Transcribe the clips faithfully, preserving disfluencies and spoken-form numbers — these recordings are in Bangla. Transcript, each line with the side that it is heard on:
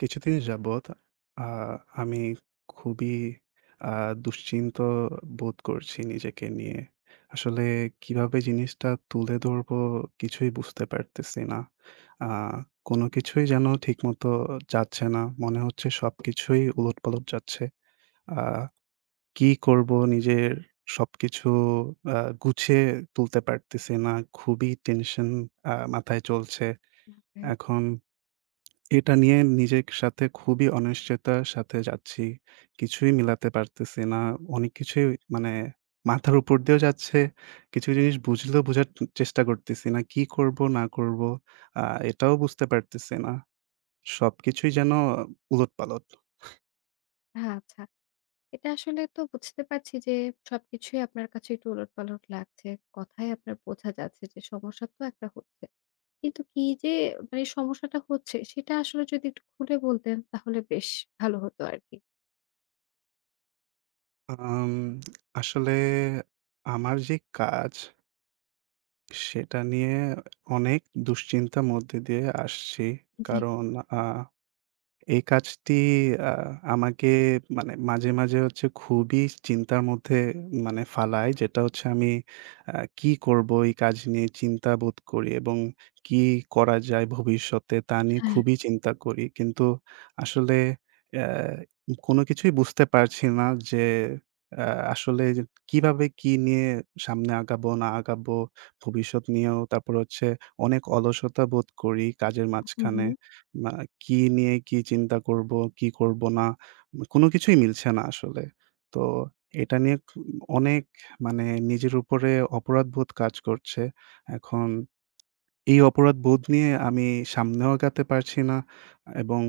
right: কিছুদিন যাবৎ আ আমি খুবই আ দুশ্চিন্ত বোধ করছি নিজেকে নিয়ে। আসলে কিভাবে জিনিসটা তুলে ধরবো কিছুই বুঝতে পারতেছি না। আ কোন কিছুই যেন ঠিকমতো যাচ্ছে না। মনে হচ্ছে সবকিছুই উলটপালট যাচ্ছে। আ কি করব নিজের সবকিছু আ গুছিয়ে তুলতে পারতেছি না। খুবই টেনশন আ মাথায় চলছে।
left: হ্যাঁ,
right: এখন এটা নিয়ে নিজের সাথে খুবই অনিশ্চয়তার সাথে যাচ্ছি। কিছুই মিলাতে পারতেছি না। অনেক কিছুই মানে মাথার উপর দিয়েও যাচ্ছে। কিছু জিনিস বুঝলেও বোঝার ট চেষ্টা করতেছি না। কি করব না করব আ এটাও বুঝতে পারতেছি না। সবকিছুই যেন উলটপালট।
left: হ্যাঁ, আচ্ছা। এটা আসলে তো বুঝতে পারছি যে সবকিছুই আপনার কাছে একটু উলটপালট লাগছে। কথায় আপনার বোঝা যাচ্ছে যে সমস্যা তো একটা হচ্ছে। কিন্তু কি যে মানে সমস্যাটা হচ্ছে সেটা আসলে যদি একটু খুলে বলতেন তাহলে বেশ ভালো হতো আরকি।
right: আম আসলে আমার যে কাজ সেটা নিয়ে অনেক দুশ্চিন্তার মধ্যে দিয়ে আসছি।
left: জি,
right: কারণ আ এই কাজটি আ আমাকে মানে মাঝে, মাঝে হচ্ছে খুবই চিন্তার মধ্যে মানে ফালায়। যেটা হচ্ছে আমি আ কি করব এই কাজ নিয়ে চিন্তা বোধ করি এবং কি করা যায় ভবিষ্যতে তা নিয়ে
left: হ্যাঁ।
right: খুবই চিন্তা করি। কিন্তু আসলে অ্যা কোনো কিছুই বুঝতে পারছি না যে আ আসলে যে কিভাবে কি নিয়ে সামনে আগাবো না আগাবো ভবিষ্যৎ নিয়েও। তারপর হচ্ছে অনেক অলসতা বোধ করি কাজের
left: হু, হু।
right: মাঝখানে। না কি নিয়ে কি চিন্তা করব, কি করব না, কোনো কিছুই মিলছে না আসলে। তো এটা নিয়ে খু অনেক মানে নিজের উপরে অপরাধবোধ কাজ করছে। এখন এই অপরাধবোধ নিয়ে আমি সামনেও আগাতে পারছি না এবং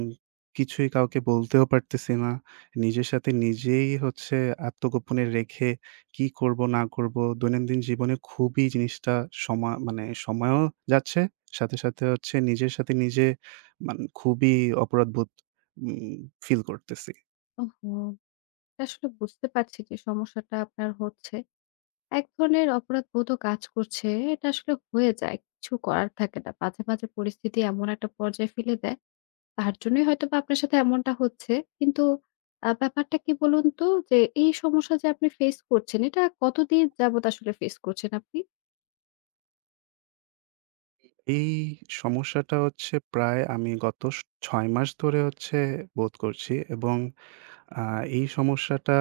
right: কিছুই কাউকে বলতেও পারতেছি না। নিজের সাথে নিজেই হচ্ছে আত্মগোপনে রেখে কি করব না করব দৈনন্দিন জীবনে খুবই জিনিসটা সমা মানে সময়ও যাচ্ছে। সাথে, সাথে হচ্ছে নিজের সাথে নিজে মান খুবই অপরাধবোধ উম ফিল করতেছি।
left: ওহো! এটা আসলে বুঝতে পারছি যে সমস্যাটা আপনার হচ্ছে। এক ধরনের অপরাধবোধও কাজ করছে। এটা আসলে হয়ে যায়। কিছু করার থাকে না। মাঝে, মাঝে পরিস্থিতি এমন একটা পর্যায়ে ফেলে দেয় তার জন্যই হয়তোবা আপনার সাথে এমনটা হচ্ছে। কিন্তু আ ব্যাপারটা কি বলুন তো? যে এই সমস্যা যে আপনি ফেস করছেন, এটা কতদিন যাবত আসলে ফেস করছেন আপনি?
right: এই সমস্যাটা হচ্ছে প্রায় আমি গত স ছয় মাস ধরে হচ্ছে বোধ করছি এবং আ এই সমস্যাটা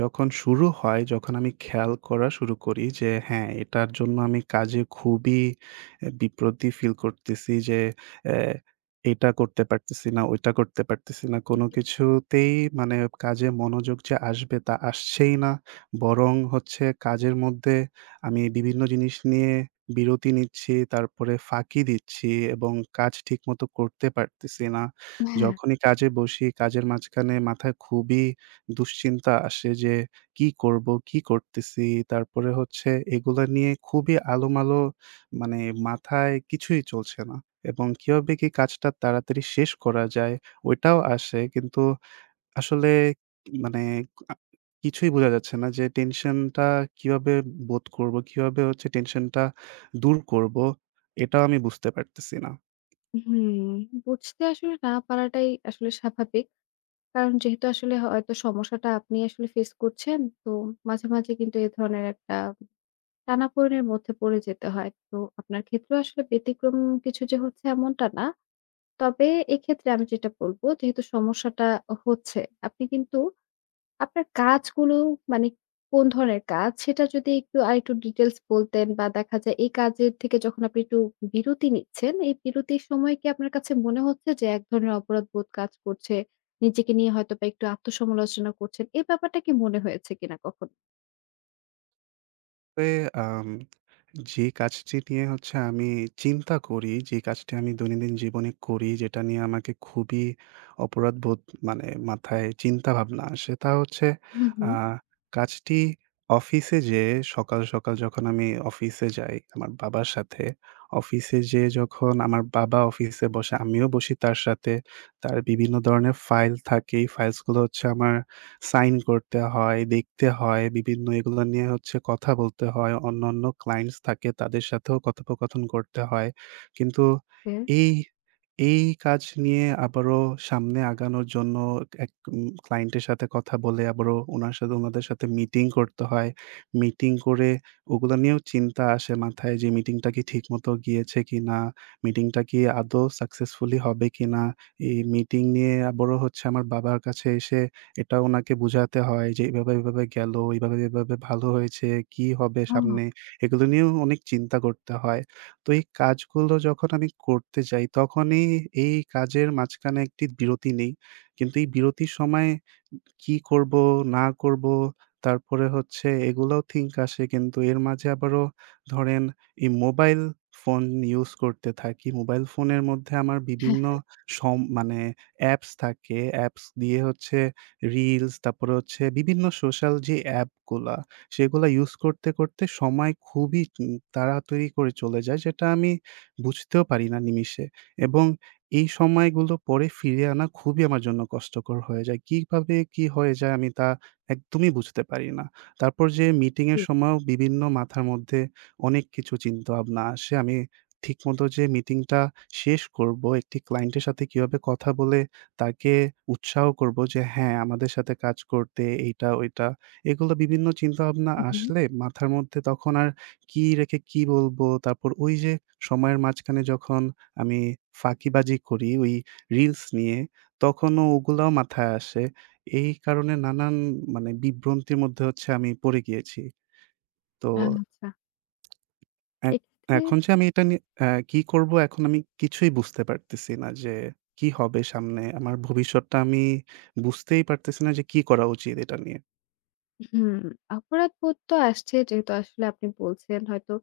right: যখন শুরু হয়, যখন আমি খেয়াল করা শুরু করি যে হ্যাঁ, এটার জন্য আমি কাজে খুবই অ্যা বিপ্রতি ফিল করতেছি যে অ্যা এটা করতে পারতেছি না, ওইটা করতে পারতেছি না। কোনো কিছুতেই মানে কাজে মনোযোগ যে আসবে তা আসছেই না। বরং হচ্ছে কাজের মধ্যে আমি বিভিন্ন জিনিস নিয়ে বিরতি নিচ্ছি, তারপরে ফাঁকি দিচ্ছি এবং কাজ ঠিকমতো করতে পারতেছি না।
left: হ্যাঁ।
right: যখনই কাজে বসি, কাজের মাঝখানে মাথায় খুবই দুশ্চিন্তা আসে যে, "কি করব? কি করতেছি?" তারপরে হচ্ছে এগুলা নিয়ে খুবই আলোমালো মানে মাথায় কিছুই চলছে না। এবং কিভাবে কি কাজটা তাড়াতাড়ি শেষ করা যায়, ওইটাও আসে। কিন্তু আসলে মানে আ কিছুই বোঝা যাচ্ছে না যে টেনশনটা কিভাবে বোধ করব? কিভাবে হচ্ছে টেনশনটা দূর করব? এটাও আমি বুঝতে পারতেছি না।
left: হুম, বুঝতে আসলে না পারাটাই আসলে স্বাভাবিক। কারণ যেহেতু আসলে হয়তো সমস্যাটা আপনি আসলে ফেস করছেন, তো মাঝে, মাঝে কিন্তু এ ধরনের একটা টানাপোড়েনের মধ্যে পড়ে যেতে হয়। তো আপনার ক্ষেত্রেও আসলে ব্যতিক্রম কিছু যে হচ্ছে এমনটা না। তবে এক্ষেত্রে আমি যেটা বলব, যেহেতু সমস্যাটা হচ্ছে, আপনি কিন্তু আপনার কাজগুলো মানে কোন ধরনের কাজ? সেটা যদি একটু আরেকটু ডিটেইলস বলতেন বা দেখা যায় এই কাজের থেকে যখন আপনি একটু বিরতি নিচ্ছেন, এই বিরতির সময় কি আপনার কাছে মনে হচ্ছে যে এক ধরনের অপরাধবোধ কাজ করছে? নিজেকে নিয়ে হয়তোবা একটু আত্মসমালোচনা করছেন। এই ব্যাপারটা কি মনে হয়েছে কিনা কখনো?
right: তবে আম যে কাজটি নিয়ে হচ্ছে আমি চিন্তা করি, যে কাজটি আমি দৈনন্দিন জীবনে করি, যেটা নিয়ে আমাকে খুবই অপরাধবোধ মানে মাথায় চিন্তাভাবনা আসে, তা হচ্ছে
left: হুম,
right: আ
left: হুম।
right: কাজটি অফিসে যেয়ে সকাল, সকাল যখন আমি অফিসে যাই আমার বাবার সাথে, অফিসে যেয়ে যখন আমার বাবা অফিসে বসে, আমিও বসি তার সাথে। তার বিভিন্ন ধরনের ফাইল থাকে, এই ফাইলসগুলো হচ্ছে আমার সাইন করতে হয়, দেখতে হয়, বিভিন্ন এগুলো নিয়ে হচ্ছে কথা বলতে হয়। অন্যান্য ক্লায়েন্টস থাকে তাদের সাথেও কথোপকথন করতে হয়। কিন্তু
left: হ্যাঁ।
right: এই, এই কাজ নিয়ে আবারও সামনে আগানোর জন্য এক উম ক্লায়েন্টের সাথে কথা বলে আবারও উনার সাথে উনাদের সাথে মিটিং করতে হয়। মিটিং করে ওগুলো নিয়েও চিন্তা আসে মাথায় যে মিটিংটা কি ঠিকমতো গিয়েছে কিনা? মিটিংটা কি আদৌ সাকসেসফুলি হবে কিনা? এই মিটিং নিয়ে আবারও হচ্ছে আমার বাবার কাছে এসে এটা ওনাকে বুঝাতে হয় যে এভাবে, এভাবে গেল, এভাবে, এভাবে ভালো হয়েছে, কি হবে
left: ও
right: সামনে? এগুলো নিয়েও অনেক চিন্তা করতে হয়। তো এই কাজগুলো যখন আমি করতে যাই তখনই এই কাজের মাঝখানে একটি বিরতি নেই। কিন্তু এই বিরতির সময় কি করব, না করব, তারপরে হচ্ছে এগুলাও think আসে। কিন্তু এর মাঝে আবারও ধরেন এই মোবাইল ফোন ইউজ করতে থাকি। মোবাইল ফোনের মধ্যে আমার
left: হ্যাঁ,
right: বিভিন্ন সম মানে অ্যাপস থাকে। অ্যাপস দিয়ে হচ্ছে রিলস, তারপরে হচ্ছে বিভিন্ন সোশ্যাল যে অ্যাপগুলা, সেগুলা ইউজ করতে, করতে সময় খুবই উম তাড়াতাড়ি করে চলে যায়, যেটা আমি বুঝতেও পারি না নিমিষে। এবং এই সময়গুলো পরে ফিরিয়ে আনা খুবই আমার জন্য কষ্টকর হয়ে যায়। কিভাবে কি হয়ে যায় আমি তা একদমই বুঝতে পারি না। তারপর যে মিটিং এর
left: জি।
right: সময়ও বিভিন্ন মাথার মধ্যে অনেক কিছু চিন্তাভাবনা আসে। আমি ঠিকমতো যে মিটিংটা শেষ করব, একটি ক্লায়েন্টের সাথে কিভাবে কথা বলে তাকে উৎসাহ করব যে হ্যাঁ, আমাদের সাথে কাজ করতে এইটা ওইটা। এগুলো বিভিন্ন চিন্তাভাবনা
left: হুম, হুম।
right: আসলে মাথার মধ্যে তখন আর কি রেখে কি বলব? তারপর ওই যে সময়ের মাঝখানে যখন আমি ফাঁকিবাজি করি ওই রিলস নিয়ে, তখনও ওগুলাও মাথায় আসে। এই কারণে নানান মানে বিভ্রান্তির মধ্যে হচ্ছে আমি পড়ে গিয়েছি। তো
left: আচ্ছা।
right: এ
left: এক্ষেত্রে
right: এখন যে আমি এটা নিয়ে অ্যা কি করব এখন আমি কিছুই বুঝতে পারতেছি না যে কি হবে সামনে? আমার ভবিষ্যৎটা আমি বুঝতেই পারতেছি না যে কি করা উচিত এটা নিয়ে।
left: হুম, অপরাধবোধ তো আসছে যেহেতু আসলে আপনি বলছেন হয়তো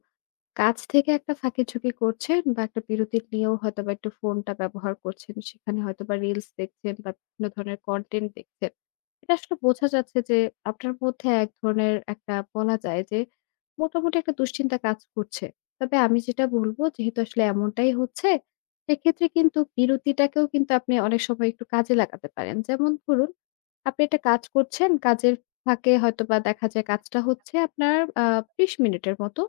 left: কাজ থেকে একটা ফাঁকিঝুঁকি করছেন বা একটা বিরতি নিয়েও হয়তোবা একটু ফোনটা ব্যবহার করছেন। সেখানে হয়তোবা রিলস দেখছেন বা বিভিন্ন ধরনের কনটেন্ট দেখছেন। এটা আসলে বোঝা যাচ্ছে যে আপনার মধ্যে এক ধরনের একটা বলা যায় যে মোটামুটি একটা দুশ্চিন্তা কাজ করছে। তবে আমি যেটা বলব যেহেতু আসলে এমনটাই হচ্ছে, সেক্ষেত্রে কিন্তু বিরতিটাকেও কিন্তু আপনি অনেক সময় একটু কাজে লাগাতে পারেন। যেমন ধরুন আপনি একটা কাজ করছেন, কাজের ফাঁকে হয়তোবা দেখা যায় কাজটা হচ্ছে আপনার আ বিশ মিনিটের মতো।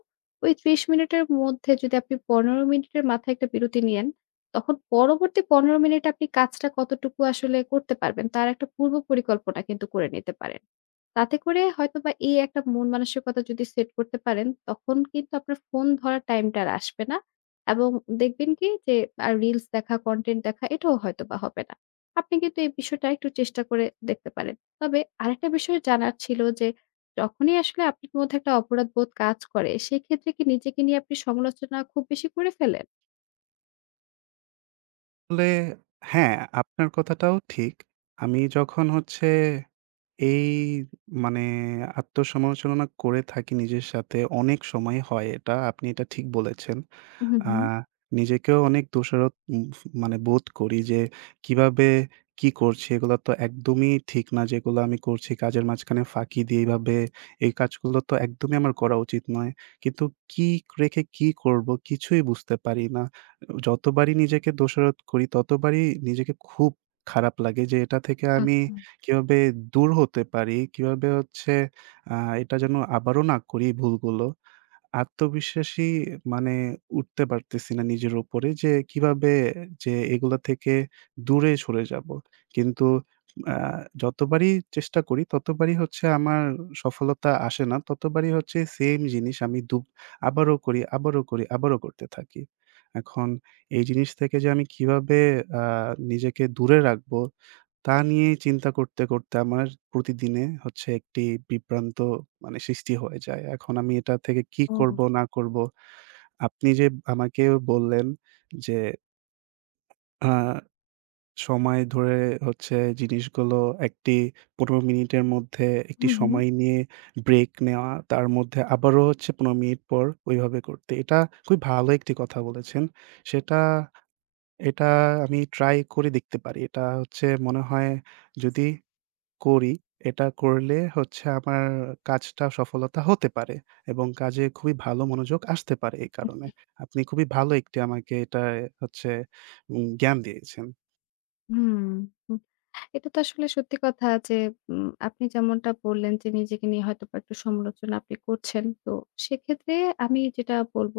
left: ওই ত্রিশ মিনিটের মধ্যে যদি আপনি পনেরো মিনিটের মাথায় একটা বিরতি নিয়েন, তখন পরবর্তী পনেরো মিনিট আপনি কাজটা কতটুকু আসলে করতে পারবেন, তার একটা পূর্ব পরিকল্পনা কিন্তু করে নিতে পারেন। তাতে করে হয়তোবা এই একটা মন মানসিকতা যদি সেট করতে পারেন, তখন কিন্তু আপনার ফোন ধরার টাইমটা আর আসবে না। এবং দেখবেন কি যে আর রিলস দেখা, কনটেন্ট দেখা এটাও হয়তোবা হবে না। আপনি কিন্তু এই বিষয়টা একটু চেষ্টা করে দেখতে পারেন। তবে আরেকটা বিষয় জানার ছিল যে, যখনই আসলে আপনার মধ্যে একটা অপরাধবোধ কাজ করে, সেক্ষেত্রে কি নিজেকে নিয়ে আপনি সমালোচনা খুব বেশি করে ফেলেন?
right: আসলে হ্যাঁ, আপনার কথাটাও ঠিক। আমি যখন হচ্ছে এই মানে আত্মসমালোচনা করে থাকি নিজের সাথে। অনেক সময় হয় এটা। আপনি এটা ঠিক বলেছেন।
left: হুম,
right: আ
left: হুম।
right: নিজেকেও অনেক দোষারত উম মানে বোধ করি যে কিভাবে কি করছি এগুলো তো একদমই ঠিক না। যেগুলো আমি করছি কাজের মাঝখানে ফাঁকি দিয়ে এভাবে এই কাজগুলো তো একদমই আমার করা উচিত নয়। কিন্তু কি রেখে কি করব কিছুই বুঝতে পারি না। যতবারই নিজেকে দোষারোপ করি ততবারই নিজেকে খুব খারাপ লাগে যে এটা থেকে আমি
left: আচ্ছা।
right: কিভাবে দূর হতে পারি, কিভাবে হচ্ছে আ এটা যেন আবারও না করি ভুলগুলো। আত্মবিশ্বাসী মানে উঠতে পারতেছি না নিজের উপরে যে কিভাবে যে এগুলা থেকে দূরে সরে যাব। কিন্তু আ যতবারই চেষ্টা করি ততবারই হচ্ছে আমার সফলতা আসে না। ততবারই হচ্ছে সেইম জিনিস আমি দু আবারও করি, আবারও করি, আবারও করতে থাকি। এখন এই জিনিস থেকে যে আমি কিভাবে আ নিজেকে দূরে রাখবো তা নিয়েই চিন্তা করতে, করতে আমার প্রতিদিনে হচ্ছে একটি বিভ্রান্ত মানে সৃষ্টি হয়ে যায়। এখন আমি এটা থেকে কি
left: ও।
right: করব না করব? আপনি যে আমাকে বললেন যে আ সময় ধরে হচ্ছে জিনিসগুলো একটি পনেরো মিনিটের মধ্যে একটি
left: হুম, হুম।
right: সময় নিয়ে ব্রেক নেওয়া, তার মধ্যে আবারও হচ্ছে পনেরো মিনিট পর ওইভাবে করতে। এটা খুবই ভালো একটি কথা বলেছেন। সেটা এটা আমি ট্রাই করে দেখতে পারি। এটা হচ্ছে মনে হয় যদি করি। এটা করলে হচ্ছে আমার কাজটা সফলতা হতে পারে এবং কাজে খুবই ভালো মনোযোগ আসতে পারে এই কারণে।
left: জি।
right: আপনি খুবই ভালো একটি আমাকে এটা হচ্ছে উম জ্ঞান দিয়েছেন।
left: হুম। এটা তো আসলে সত্যি কথা যে উম, আপনি যেমনটা বললেন যে নিজেকে নিয়ে হয়তোবা একটু সমালোচনা আপনি করছেন। তো সেক্ষেত্রে আমি যেটা বলব,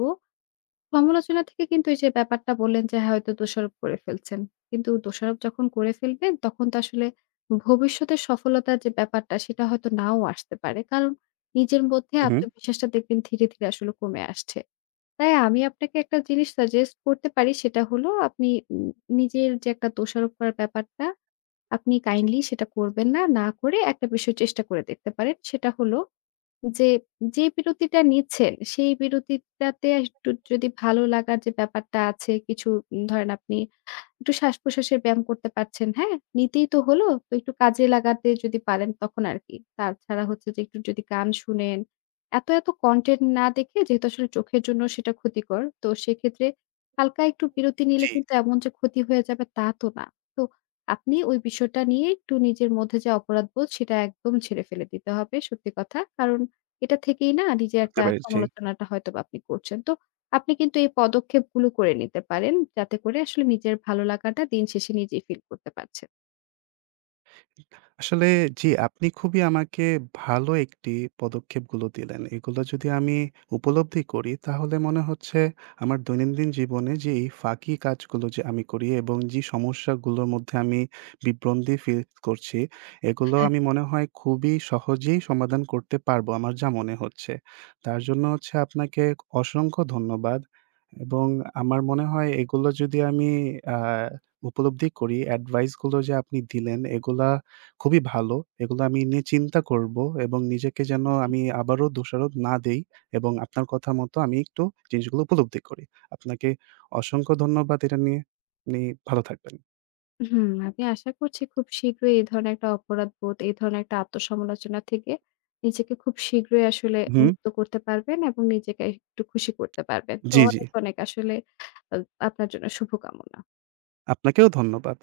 left: সমালোচনা থেকে কিন্তু এই যে ব্যাপারটা বললেন যে হ্যাঁ, হয়তো দোষারোপ করে ফেলছেন। কিন্তু দোষারোপ যখন করে ফেলবেন তখন তো আসলে ভবিষ্যতের সফলতার যে ব্যাপারটা সেটা হয়তো নাও আসতে পারে। কারণ নিজের মধ্যে
right: হু, হু।
left: আত্মবিশ্বাসটা দেখবেন ধীরে, ধীরে আসলে কমে আসছে। তাই আমি আপনাকে একটা জিনিস সাজেস্ট করতে পারি সেটা হলো আপনি উম নিজের যে একটা দোষারোপ করার ব্যাপারটা আপনি
right: জি,
left: কাইন্ডলি সেটা করবেন না। না করে একটা বিষয় চেষ্টা করে দেখতে পারেন। সেটা হলো যে, যে বিরতিটা নিচ্ছেন সেই বিরতিটাতে একটু যদি ভালো লাগার যে ব্যাপারটা আছে কিছু উম, ধরেন আপনি একটু শ্বাস-প্রশ্বাসের ব্যায়াম করতে পারছেন, হ্যাঁ? নিতেই তো হলো। তো একটু কাজে লাগাতে যদি পারেন তখন আরকি। তাছাড়া হচ্ছে যে একটু যদি গান শুনেন, এত, এত কনটেন্ট না দেখে যেহেতু আসলে চোখের জন্য সেটা ক্ষতিকর। তো সেক্ষেত্রে হালকা একটু বিরতি নিলে
right: জি,
left: কিন্তু এমন যে ক্ষতি হয়ে যাবে তা তো না। তো আপনি ওই বিষয়টা নিয়ে একটু নিজের মধ্যে যে অপরাধবোধ সেটা একদম ঝেড়ে ফেলে দিতে হবে সত্যি কথা। কারণ এটা থেকেই না নিজের
right: বুঝতে
left: একটা
right: পেরেছি।
left: সমালোচনাটা হয়তোবা আপনি করছেন। তো আপনি কিন্তু এই পদক্ষেপগুলো করে নিতে পারেন। যাতে করে আসলে নিজের ভালো লাগাটা দিন শেষে নিজেই ফিল করতে পারছেন।
right: আসলে জি, আপনি খুবই আমাকে ভালো একটি পদক্ষেপগুলো দিলেন। এগুলো যদি আমি উপলব্ধি করি তাহলে মনে হচ্ছে আমার দৈনন্দিন জীবনে যে এই ফাঁকি কাজগুলো যে আমি করি এবং যে সমস্যাগুলোর মধ্যে আমি বিভ্রন্দি ফিল করছি, এগুলো
left: হ্যাঁ,
right: আমি মনে হয় খুবই সহজেই সমাধান করতে পারবো আমার যা মনে হচ্ছে। তার জন্য হচ্ছে আপনাকে অসংখ্য ধন্যবাদ এবং আমার মনে হয় এগুলো যদি আমি আ উপলব্ধি করি, অ্যাডভাইসগুলো যে আপনি দিলেন এগুলা খুবই ভালো। এগুলো আমি নিয়ে চিন্তা করব এবং নিজেকে যেন
left: জি।
right: আমি আবারও দোষারোপ না দেই এবং আপনার কথা মতো আমি একটু জিনিসগুলো উপলব্ধি করি। আপনাকে অসংখ্য ধন্যবাদ এটা নিয়ে। আপনি ভালো থাকবেন।
left: হুম, আমি আশা করছি খুব শীঘ্রই এই ধরনের একটা অপরাধবোধ, এই ধরনের একটা আত্মসমালোচনা থেকে নিজেকে খুব শীঘ্রই আসলে
right: হুম,
left: মুক্ত করতে পারবেন এবং নিজেকে একটু খুশি করতে পারবেন। তো
right: জি, জি।
left: অনেক, অনেক আসলে আ আপনার জন্য শুভকামনা।
right: আপনাকেও ধন্যবাদ।